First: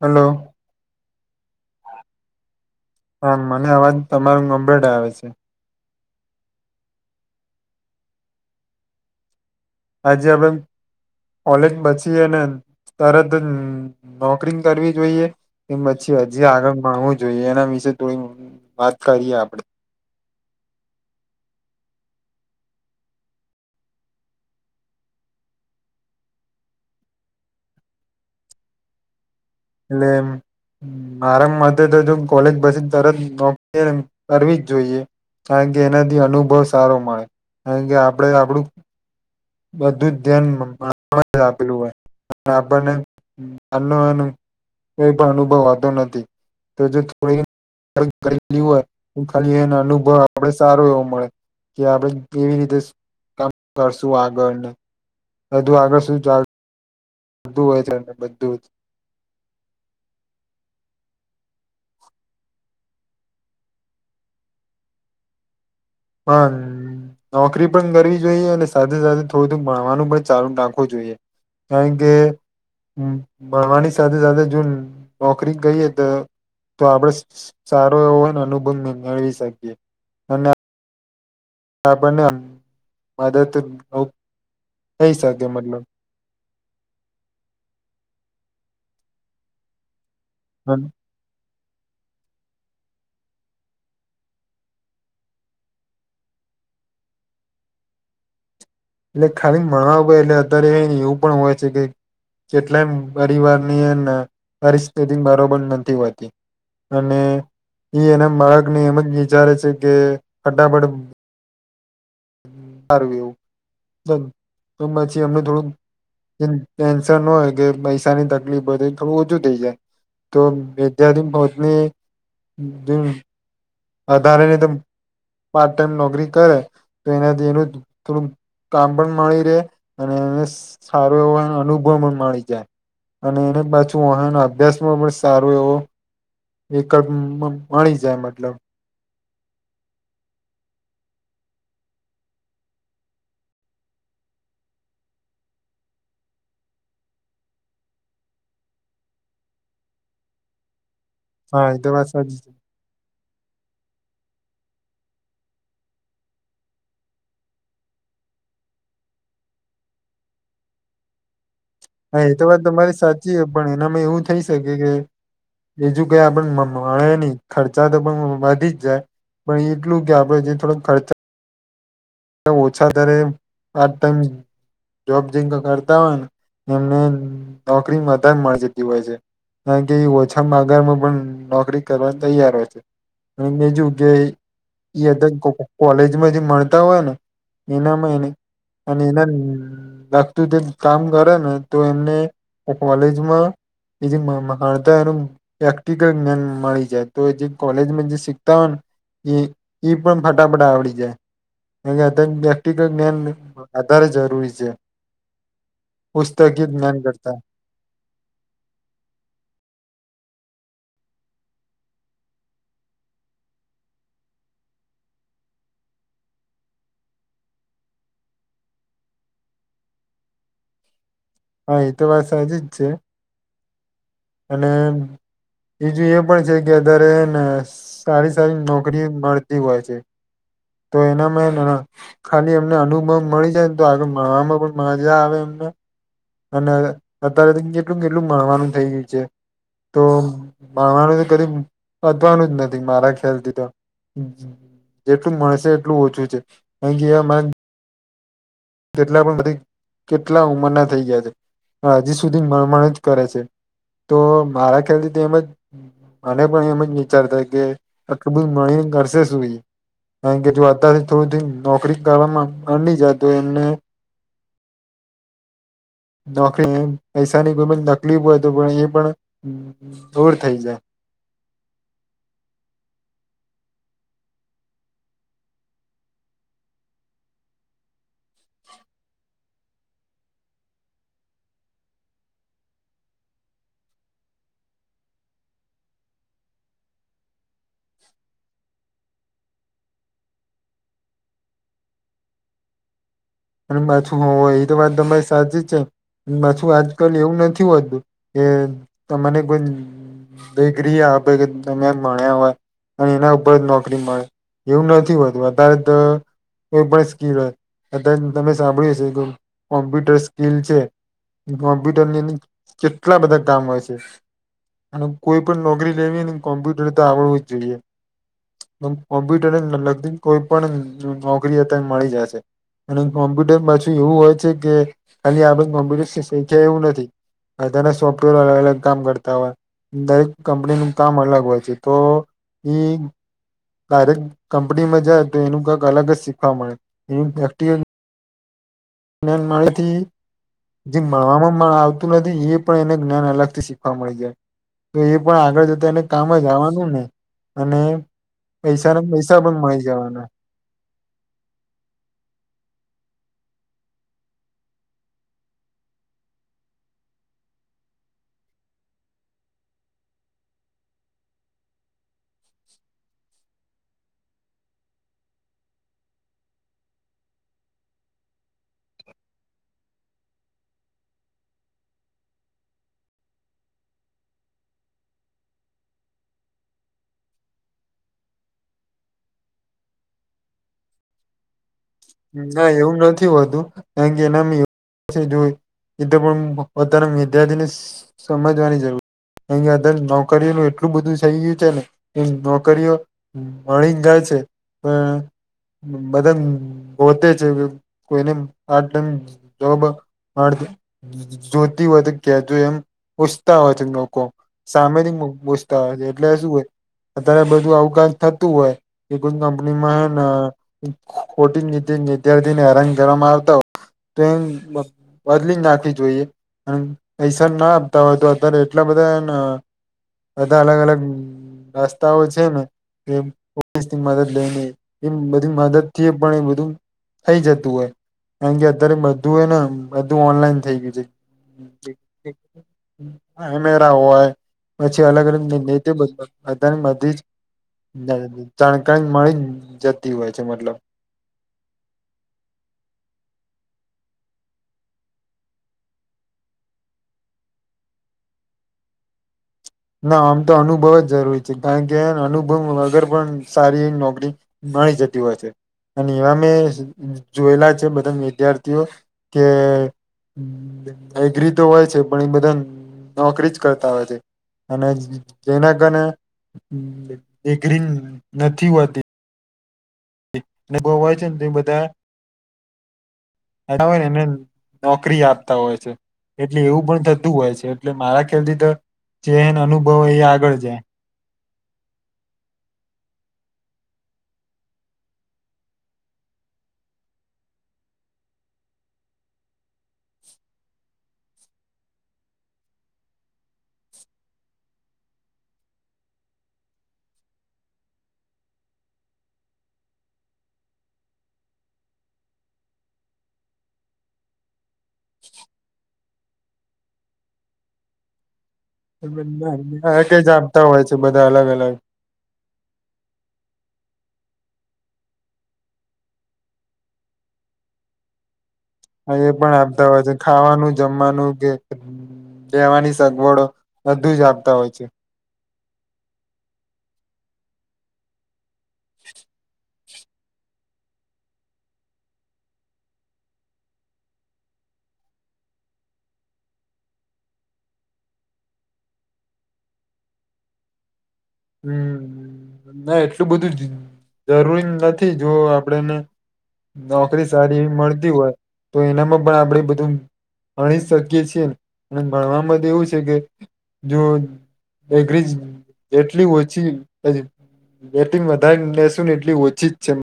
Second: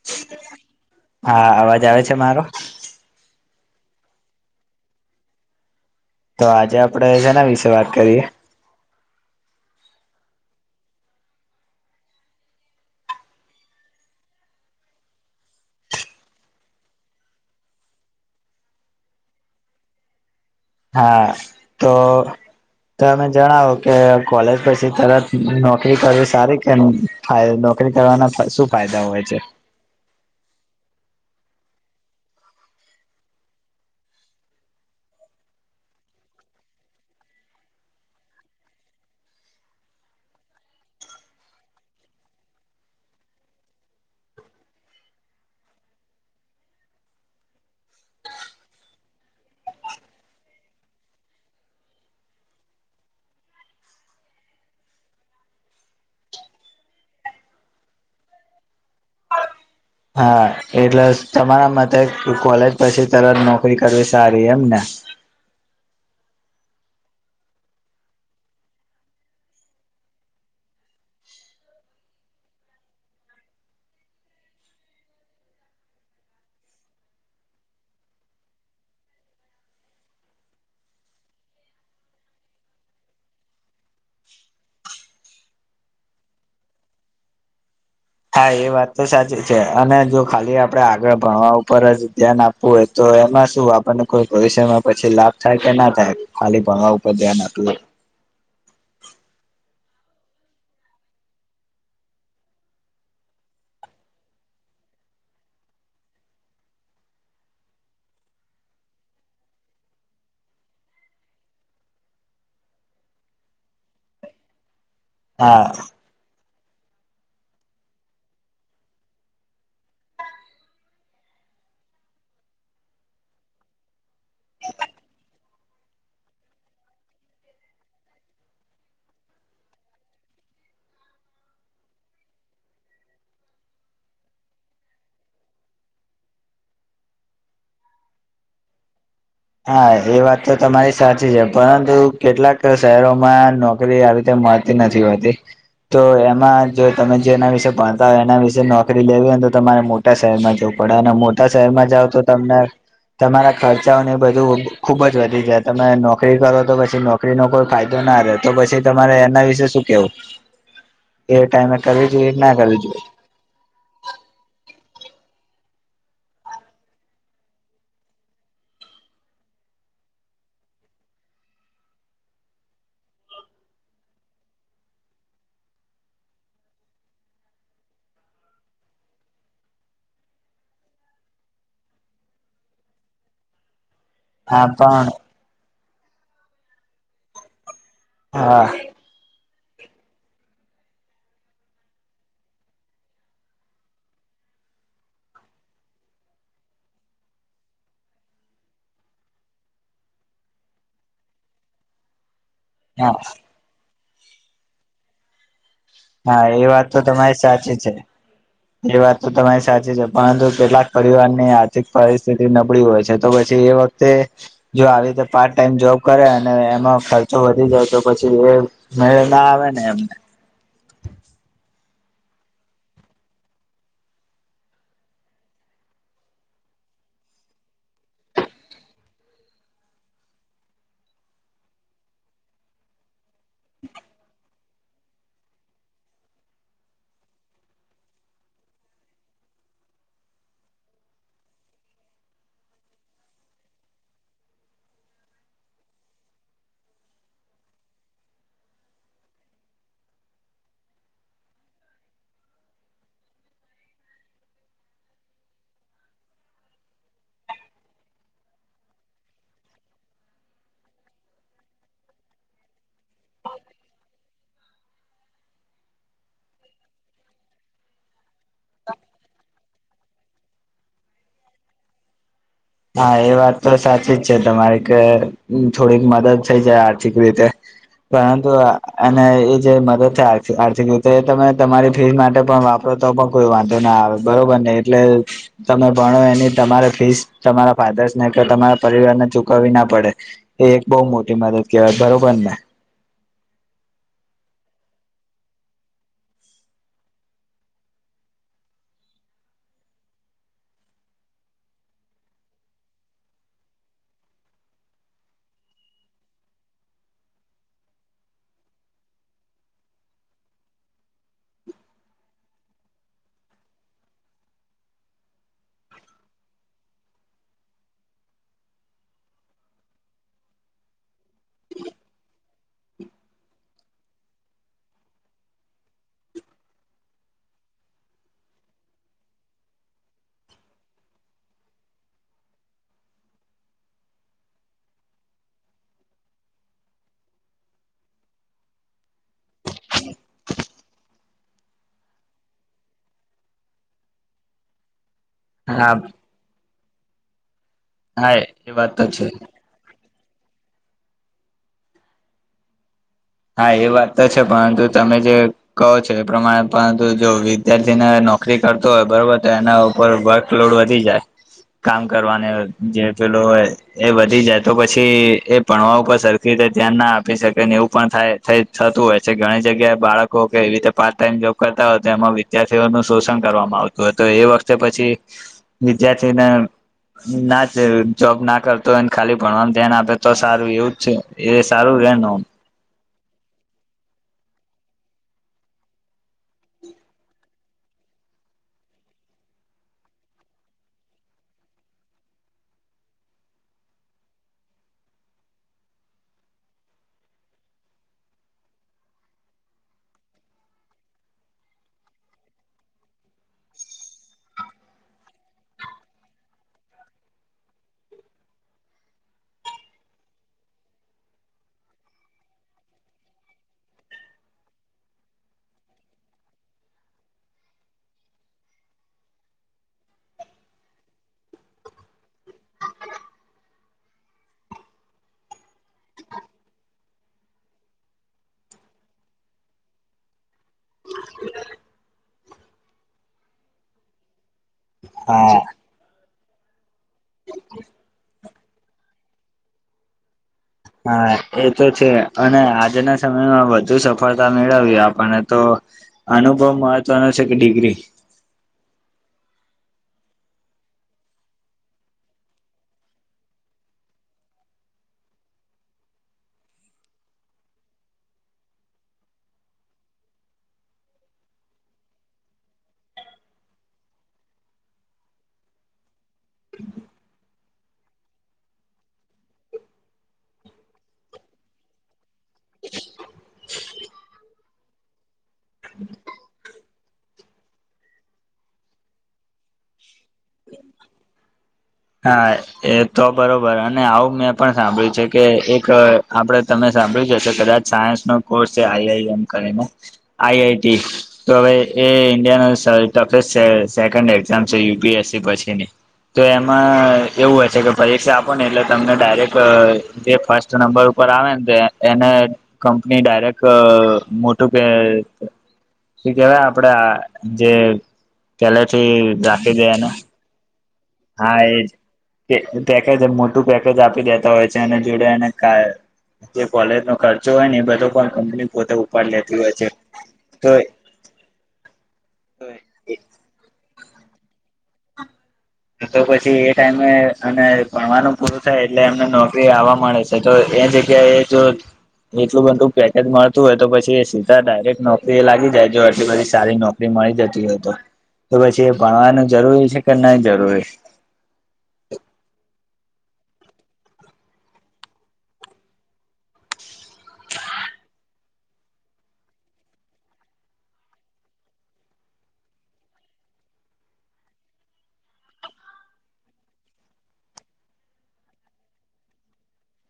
Hello હા અવાજ આવે છે મારો હ મને અવાજ તમારો ગંભેડા આવે છે તો આજે આપડે જેના વિશે વાત કરીએ આજે આપડે કોલેજ બચીએ ને તરત નોકરી કરવી જોઈએ કે પછી હજી આગળ માગવું જોઈએ એના વિશે થોડી વાત કરીએ આપડે હા તો તો તમે જણાવો કે કોલેજ પછી તરત નોકરી કરવી સારી કેમ ફાયદો ન નોકરી કરવાના શું ફાયદા હોય છે એટલે મારામ મતે તો જો કોલેજ પછી તરત નોકરી કરવી જ જોઈએ કારણ કે એનાથી અનુભવ સારો મળે કારણ કે આપણે આપણું બધું જ ધ્યાન મા આપેલું હોય ના અબાને અનુંવાનું કઈ પણ અનુભવાતો નથી તો જે થોડી કરેલી હોય તો ખાલી એનો અનુભવ આપડે સારો એવો મળે કે આપડે કેવી રીતે કામ કરશ શું આગળ ને બધું આગળ શું ચાલ બધું હો છે અનેને બધું જ હા એટલે તમારા મતે કોલેજ પછી તરત નોકરી કરવી સારી એમને [unintelligible] નોકરી પણ કરવી જોઈએ અને સાથે સાથે થોડું ભણવાનું પણ ચાલુ નાખવું જોઈએ કારણ કેે માવાની સાથે સાથે જો નોકરી ગઈએ તો તો આપડ સારો એવો હોયને અનુભંધ મેળવી શકીએ અને આપણ ને આમ મદદરૂપ થઈ શકે મતલબ હા એ વાત તો સાચી છે અને જો ખાલી આપડે એટલે આગળ ભણવા ઉપર જ ધ્યાન આપવું હોય તો એમાં શું આપણને કોઈ ભવિષ્યમાં પછી લાભ થાય કે ના થાય ખાલી ભણ વા ઉપર ધ્યાન આપ્યું એટલે ખાલી ને ભણવા એટલે અત્યારે એવું પણ હોય છે કે કેટલાય પરિવારનીય પરિસ્થિતિ બરોબર નથી હોતી અને એ એના બાળકને એમ જ વિચારે છે કે ફટાફટ બાર એવું તો પછી અમને હા થોડુંક ટેન્શન ન હોય કે પૈસાની તકલીફ બધે થોડું ઓછું થઈ જાય તો વિદ્યાથીિ બહતની દ વધારે ની પાર્ટ ટાઈમ નોકરી કરે તો એનાથી એનું થોડું કામ પણ મળી રહે અને એને સારો એવો અનુભવ પણ મળી જાય અને એને પાછું વના અભ્યાસમાં પણ સારો એવો એક મળી જાય મતલબ હા એ વાત તો તમારી સાચી છે પરંતુ કેટલાક શહેરોમાં નોકરી આવી રીતે માતી નથી હોતી તો એમાં જો તમે જે એના વિશે ભણતા હોય એના વિશે નોકરી લેવી હો ને તો તમારે મોટા શહેરમાં જોવ પડે અને મોટા હા એ શહેરમાં વાત જાવ તો સાચી છે. તમને તમારા ખર્ચાઓને ખુબ જ વધી જાય તમે નોકરી કરો તો પછી નોકરીનો કોઈ ફાયદો ના રહે તો પછી તમારે એ ના વિશે શું કેવું એ ટાઈમે કરવી હા જોઈએ એ કે તો ના વાત કરવી તમારી જોઈએ સાચી છે પણ એનામાં એવું થઈ શકે કે બીજું કઈ આપણ મળે નહી ખર્ચા તો પણ વધી જ જાય પણ એટલું કે આપડે જે થોડોક ખર્ચ ઓછા ત્યારે આમ જોબ જે કરતા હોય ને એમને નોકરી વધારે મળ જતી હોય છે કારણ કે એ ઓછામાં આગારમાં પણ નોકરી કરવા તૈયાર હોય છે અને બીજ હા પણ કે કોલેજમાં જે મળતા હોય ને એનામાં એ ન હા અને એના લાગતું તે કામ કરે ને તો એમને કોલેજમાં એ જે માતાનું પ્રેક્ટિકલ જ્ઞાન મળી જાય તો જે કોલેજમાં જે શીખતા ઈ પણ ફટાફટા આવડી જાય એ કે પ્રેક્ટિકલ હા જ્ઞાન આધારે જરૂરી છે હા પુસ્તકીય એ વાત જ્ઞાન તો કરતા તમારી સાચી છે એ વાત તો તમારી સાચી છે પરંતુ કેટલાક પરિવાર ની આર્થિક પરિસ્થિતિ નબળી હોય છે તો પછી એ વખતે જો આવી રીતે પાર્ટ ટાઈમ જો કરે અને એમાં ખર્ચો વધી જાય તો પછી એ મેળ ના આવે ને એમને હા એ તો વાત સાચી જ છે. અને બીજું એ પણ છે કે અત્યારે અ ન સારી સારી નોકરી મળતી હોય છે. તો એનામાં એન ખાલી એમને અનુભવ મળી જાયને તો આગળ મળવામાં પણ મજા આવે એમ અને અને હવે અત્યારે તો કેટલું કેટલું ભણવાનું થઇ ગયું છે. તો ભણવાનું તો કદી પતવાનું જ નથી મારા ખ્યાલથી તો જેટલું મળશે એટલું ઓછું છે કારણ કે એ અમાર તેટલા પણ બધી કેટલા ઉંમરના થઇ ગયા છે પણ હજી સુધી [unintelligible] જ કરે છે. તો મારા ખ્યાલથી તો એમ જ મને પણ એમ જ વિચાર થાય કે આટલું બધું ભણીન કરશે શું ઈ કારણ કે જો અત્યારે જ થોડે દિન નોકરી કરવા મા માની જાય તો એને નોકરી પૈસાની કોઈ પણ તકલીફ હોય તો પણ એ પણ દૂર થઈ જાય [inaudible] હા એ વાત તો સાચી જ છે તમારી કે થોડીક મદદ થઈ જાય આર્થિક રીતે પરંતુ અને એ જે મદદ છે આર્થિક આર્થિક રીતે એ તમે તમારી ફી માટે પણ વાપ તો પણ કોઈ વાંધો ના આવે બરોબર ને એટલે તમે ભણો એની તમારે ફીસ તમારા ફાધર્સ ને કે તમારા પરિવારને ચુકવવી ના પડે એ એક બહુ મોટી મદદ કહેવાય બરોબર ને અને પાછું હોય એ તો વાત તમારી સાચી જ છે પાછું આજકાલ એવું નથી હોતું કે તમને કોઈ બેગરી આપ કે તમે માણ્યા હોય. અને એના ઉપર નોકરી મળે એવું નથી હોતું અતારે તો કોઈ પણ સ્કીલ હોય અ તમે સાંભળ્યું હશે કે કોમ્પ્યુટર સ્કીિલ છે કોમ્પ્યુટર ની કેટલા બધા કામ હોય છે અને કોઈ પણ નોકરી લેવીને કોમ્પ્યુટર તો આવડવું જ જોઈએ. કોમ્પ્યુટરને લગતી કોઈ પણ નોકરી અતારે મળી જાય છે. અને કોમ્પ્યુટર પાછું એવું હોય છે કે ખાલી આ બધ કોમ્પ્યુટર શીખ્યા એવું નથી. અત્યારે સોફ્ટવેર અલગ અલગ કામ કરતા હોય દરેક કંપનીનું કામ અલગ હોય છે તો ઈ ડાયરેકટ કંપનીમાં જાય તો એનું કંક અલગ જ શીખવા મળે [unintelligible] ને મળતી જે મળવામાં પણ આવતું નથી એ પણ એને જ્ઞાન અલગથી શીખવા મળી જાય. એ પણ આગળ જતા હા એને કામ જ આવવાનું ને અને હા એ પૈસા વાત તો ના છે પૈસા પણ મળી જવાના. હા એ વાત તો છે પરંતુ તમે જે કહો છો એ પ્રમાણે પરંતુ જો વિદ્યાર્થીને નોકરી કરતો હોય બરોબર તો એના ઉપર વર્કલોડ વધી જાય. કામ કરવાને જે પેલો એ વધી જાય તો પછી એ ભણવા ઉપર સરખી ધ્યાન ના આપી શકે ને એવું પણ થાય થય થતું હોય છે ઘણી જગ્યાએ બાળકો કે એવી રીતે પાર્ટ ટાઈમ જોબ કરતા હોય તો એમાં વિદ્યાર્થીઓ નું શોષણ કરવામાં આવતું હોય તો એ વખતે પછી વિદ્યાર્થીને ના છે જોબ ના કરતો હોને ખાલી ભણવાનું ધ્યાન આપે તો સારું એવું જ છે એ સારું રે ન ના એવું નથી હોતું એ કારણકે એનામા પાસે જ હોય એ તો પણ પોતાના વિદ્યાર્થીને સમજવાની જરૂર અહીંયાધર નોકરીઓનું એટલું બધું થઈ ગયું છે ને કે નોકરીઓ મળી જાય છે. પણ બધા પોતે છે કોઈને પાર્ટ ટાઈમ જોબ પાર્ત જોતી વધુ કેતી હોય એમ પૂછતા હોય છે લોકો સામેથી પૂછતા હોય છે એટલે શું અત્યારે બધું આવકા થતું હોય કે કોઈ કંપનીમાં હ ખોટી વિદ્યાર્થીને હેરાન કરવામાં આવતા હોય તો એ બદલી નાખવી જોઈએ [unintelligible] પૈસા ના આપતા હોય તો અત્યારે એટલા બધા ના બધા અલગ અલગ રસ્તાઓ છે ને જે પોલીસ ની મદદ લઈ ને એ બધી મદદથી પણ એ બધું થઈ જતું હોય. કારણ કે અત્યારે બધું હો ને બધું ઓનલાઈન થઇ ગયું છે. હમ્મ તે હા એમેરા હોય પછી અલગ અલગ હા જગ્યા તે બધા બધને બધી જ જા જાનકારી મળી જતી હોય છે મતલબ. હા એ તો છે અને આજના સમયમાં વધુ સફળતા મેળવી આપને તો અનુભવ મહત્વનો છે કે ડિગ્રી. [inaudible] ના આમ તો અનુભવ જ જરૂરી છે કારણ કે અનુભવ વગર પણ સારી નોકરી મળી જતી હોય છે. અને એવા મેં જોયેલા છે બધા વિદ્યાર્થીઓ કે એગ્રી તો હોય છે પણ એ બધા નોકરી જ કરતા હોય છે. અને જે જેના કારણે એ એગ્રી નથી હોતી. તે ને બો વાજ તે બધા [unintelligible] હોય ને એમણે નોકરી આપતા હોય છે એટલે એવું પણ થતું હોય છે એટલે મારા ખ્યાલથી તો જેન અનુભવ એ આગળ જાય. હા એ તો બરોબર અને આવું મેં પણ સાંભળ્યું છે કે એક આપડે તમે સાંભળ્યું છે કદાચ સાયસ ન કોર્સ છે આઈ આઈ એમ કરીને આઈ આઈ ટી તો હવે એ ઇન્ડિયા નો સા [unintelligible] સેકન્ડ એક્ઝામ છે યુ પી એસ સી પછીની તો એમ એમાં એવું હોય છે કે પરીક્ષા આપો ને એટલે તમને ડાયરેક્ટ જે ફર્સ્ટ નંબર ઉપર આવે ને તે એને કંપની ડાયરેક્ટ મોટું કે એ કેવાય આપડ આ જે પેલે થી રાખી જે એનો એક જ આપતા હોય છે બધા અલગ હા એજ અલગ પેકેજ કે મોટું પેકે તોજ આપી દેતા હોય છે અને જોડે અને કા જે કોલેજ નો ખર્ચો હોય ને એ બધો પણ કમ્પ્લીટ હ એ પણ આપતા હોય છે ખાવાનું જમવાનું કે દેવાની સગવડો બધું જ આપતા હોય છે. તો પછી એ ટાઈમે અને ભણવાનું પૂરું થાય એટલે એમને નોકરી આવવા મળે છે તો એ જેગ્યા એ જો એટલું બધું પેકેજ મળતું હોય તો પછી એ સીતા ડાયરેક્ટ નોકરી એ લાગી જાય જો એટલી પછી સારી નોકરી મળી જતી હોય તો પછી એ ભણવાનું જરૂરી છે કે નહી જરૂરી હમ્મ. ના એટલું બધું જરૂરી નથી જો આપડેને નોકરી સારી મળતી હોય તો એનામાં પણ આપડ બધું ભણી શકીએ છીએને અને ભણ માટે એવું છે કે જો બેકરી જ જેટલી ઓછી [unintelligible] બેટિંગ વધારે નું લેશું ને એટલી ઓછી જ જન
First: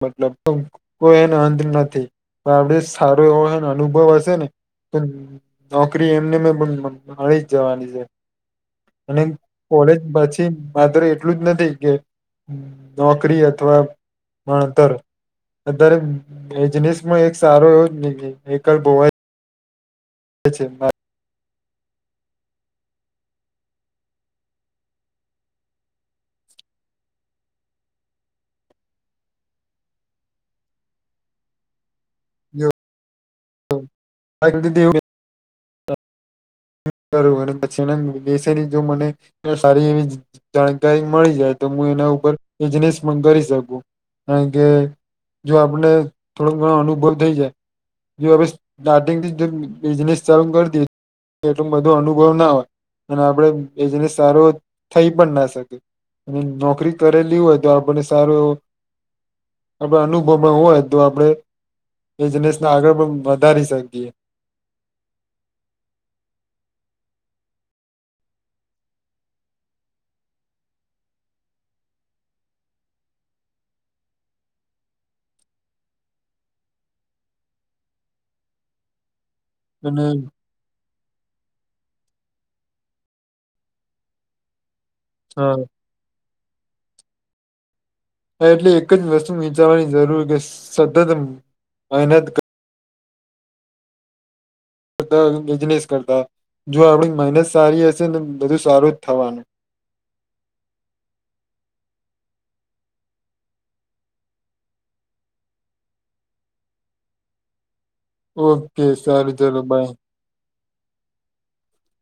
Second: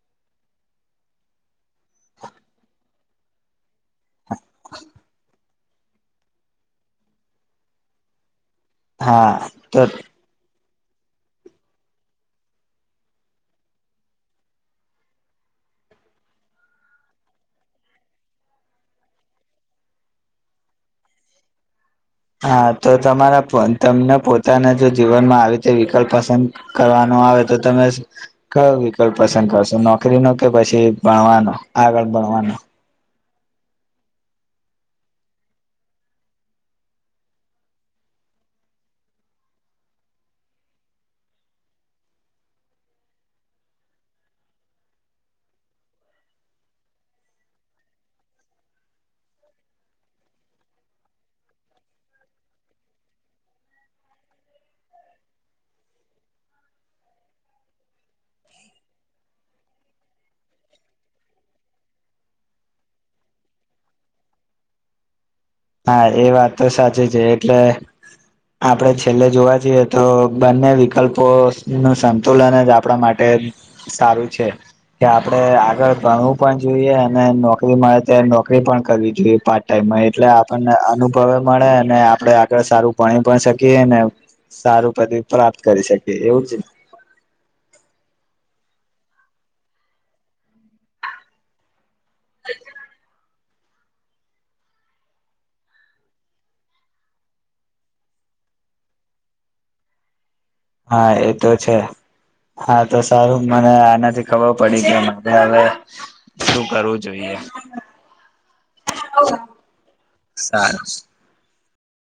મતલબ નો કોઈ એનો અંત નથી. પણ આપડે સારો એવો અનુભવ હશે ને. તા નોકરી એમને મેં પણ મળી જ જવાની છે. અને હા તો કોલેજ પછી માત્ર એટલું જ નથી કે નોકરી અથવા ભણતર આધાર એજનીસમાં એક સારો એવ વિકલ્પ હોવા એ છે માં હા તો તમારા તમને પોતાના જો જીવનમાં આવી રીતે વિકલ્પ પસંદ કરવાનો આવે તો તમે કયો વિકલ્પ પસંદ કરશો નોકરી નો કે પછી ભણવાનો આગળ ભણવાનું તો [unintelligible] [inaudible] કરું અને પછી એના બેસેની જો મને સારી એવી જાણકારી મળી જાય તો હું એના બિઝનેસ પણ કરી શકું કારણ કે જો આપને થોડો ઘણો અનુભવ થઈ જાય જો આપડે સ્ટાર્ટિંગથી બિઝનેસ ચાલુ કરી દઈએ એટલું બધો અનુભવ ના હોય અને આપડે બિઝનેસ સારો થઈ પણ ના શકીએ અને નોકરી કરેલી હોય તો આપણને સારું એવો આપડે અનુભવમાં હોય તો આપડે બિઝનેસને આગળ પણ વધારી શકીએ. હા એ વાત તો સાચી છે એટલે આપડે છેલ્લે જોવા જઈએ તો બંને વિકલ્પો નું સંતુલન જ આપણા માટે સારું છે. કે આપડે આગળ ભણવું પણ જોઈએ અને નોકરી મળે ત્યારે નોકરી પણ કરવી જોઈએ. પાર્ટ ટાઈમ માં અને એટલે આપણને અનુભવે મળે આપડે આગળ સારું ભણી પણ શકીએ ને સારું હા પ્રાપ્ત કરી શકી એવું જ એટલે એક જ વસ્તુ વિચારવાની જરૂર કે સતત મહેનત બધા બિઝનેસ કરતા જો આપણી મહેનત સારી હશે ને બધું સારું જ થવાનું. હા એતો છે. હા તો સારું મને આનાથી ખબર પડી ગઈ મારે હવે શું કરવું જોઈએ. [inaudible] ઓકે સારું ચાલો બાય. સારું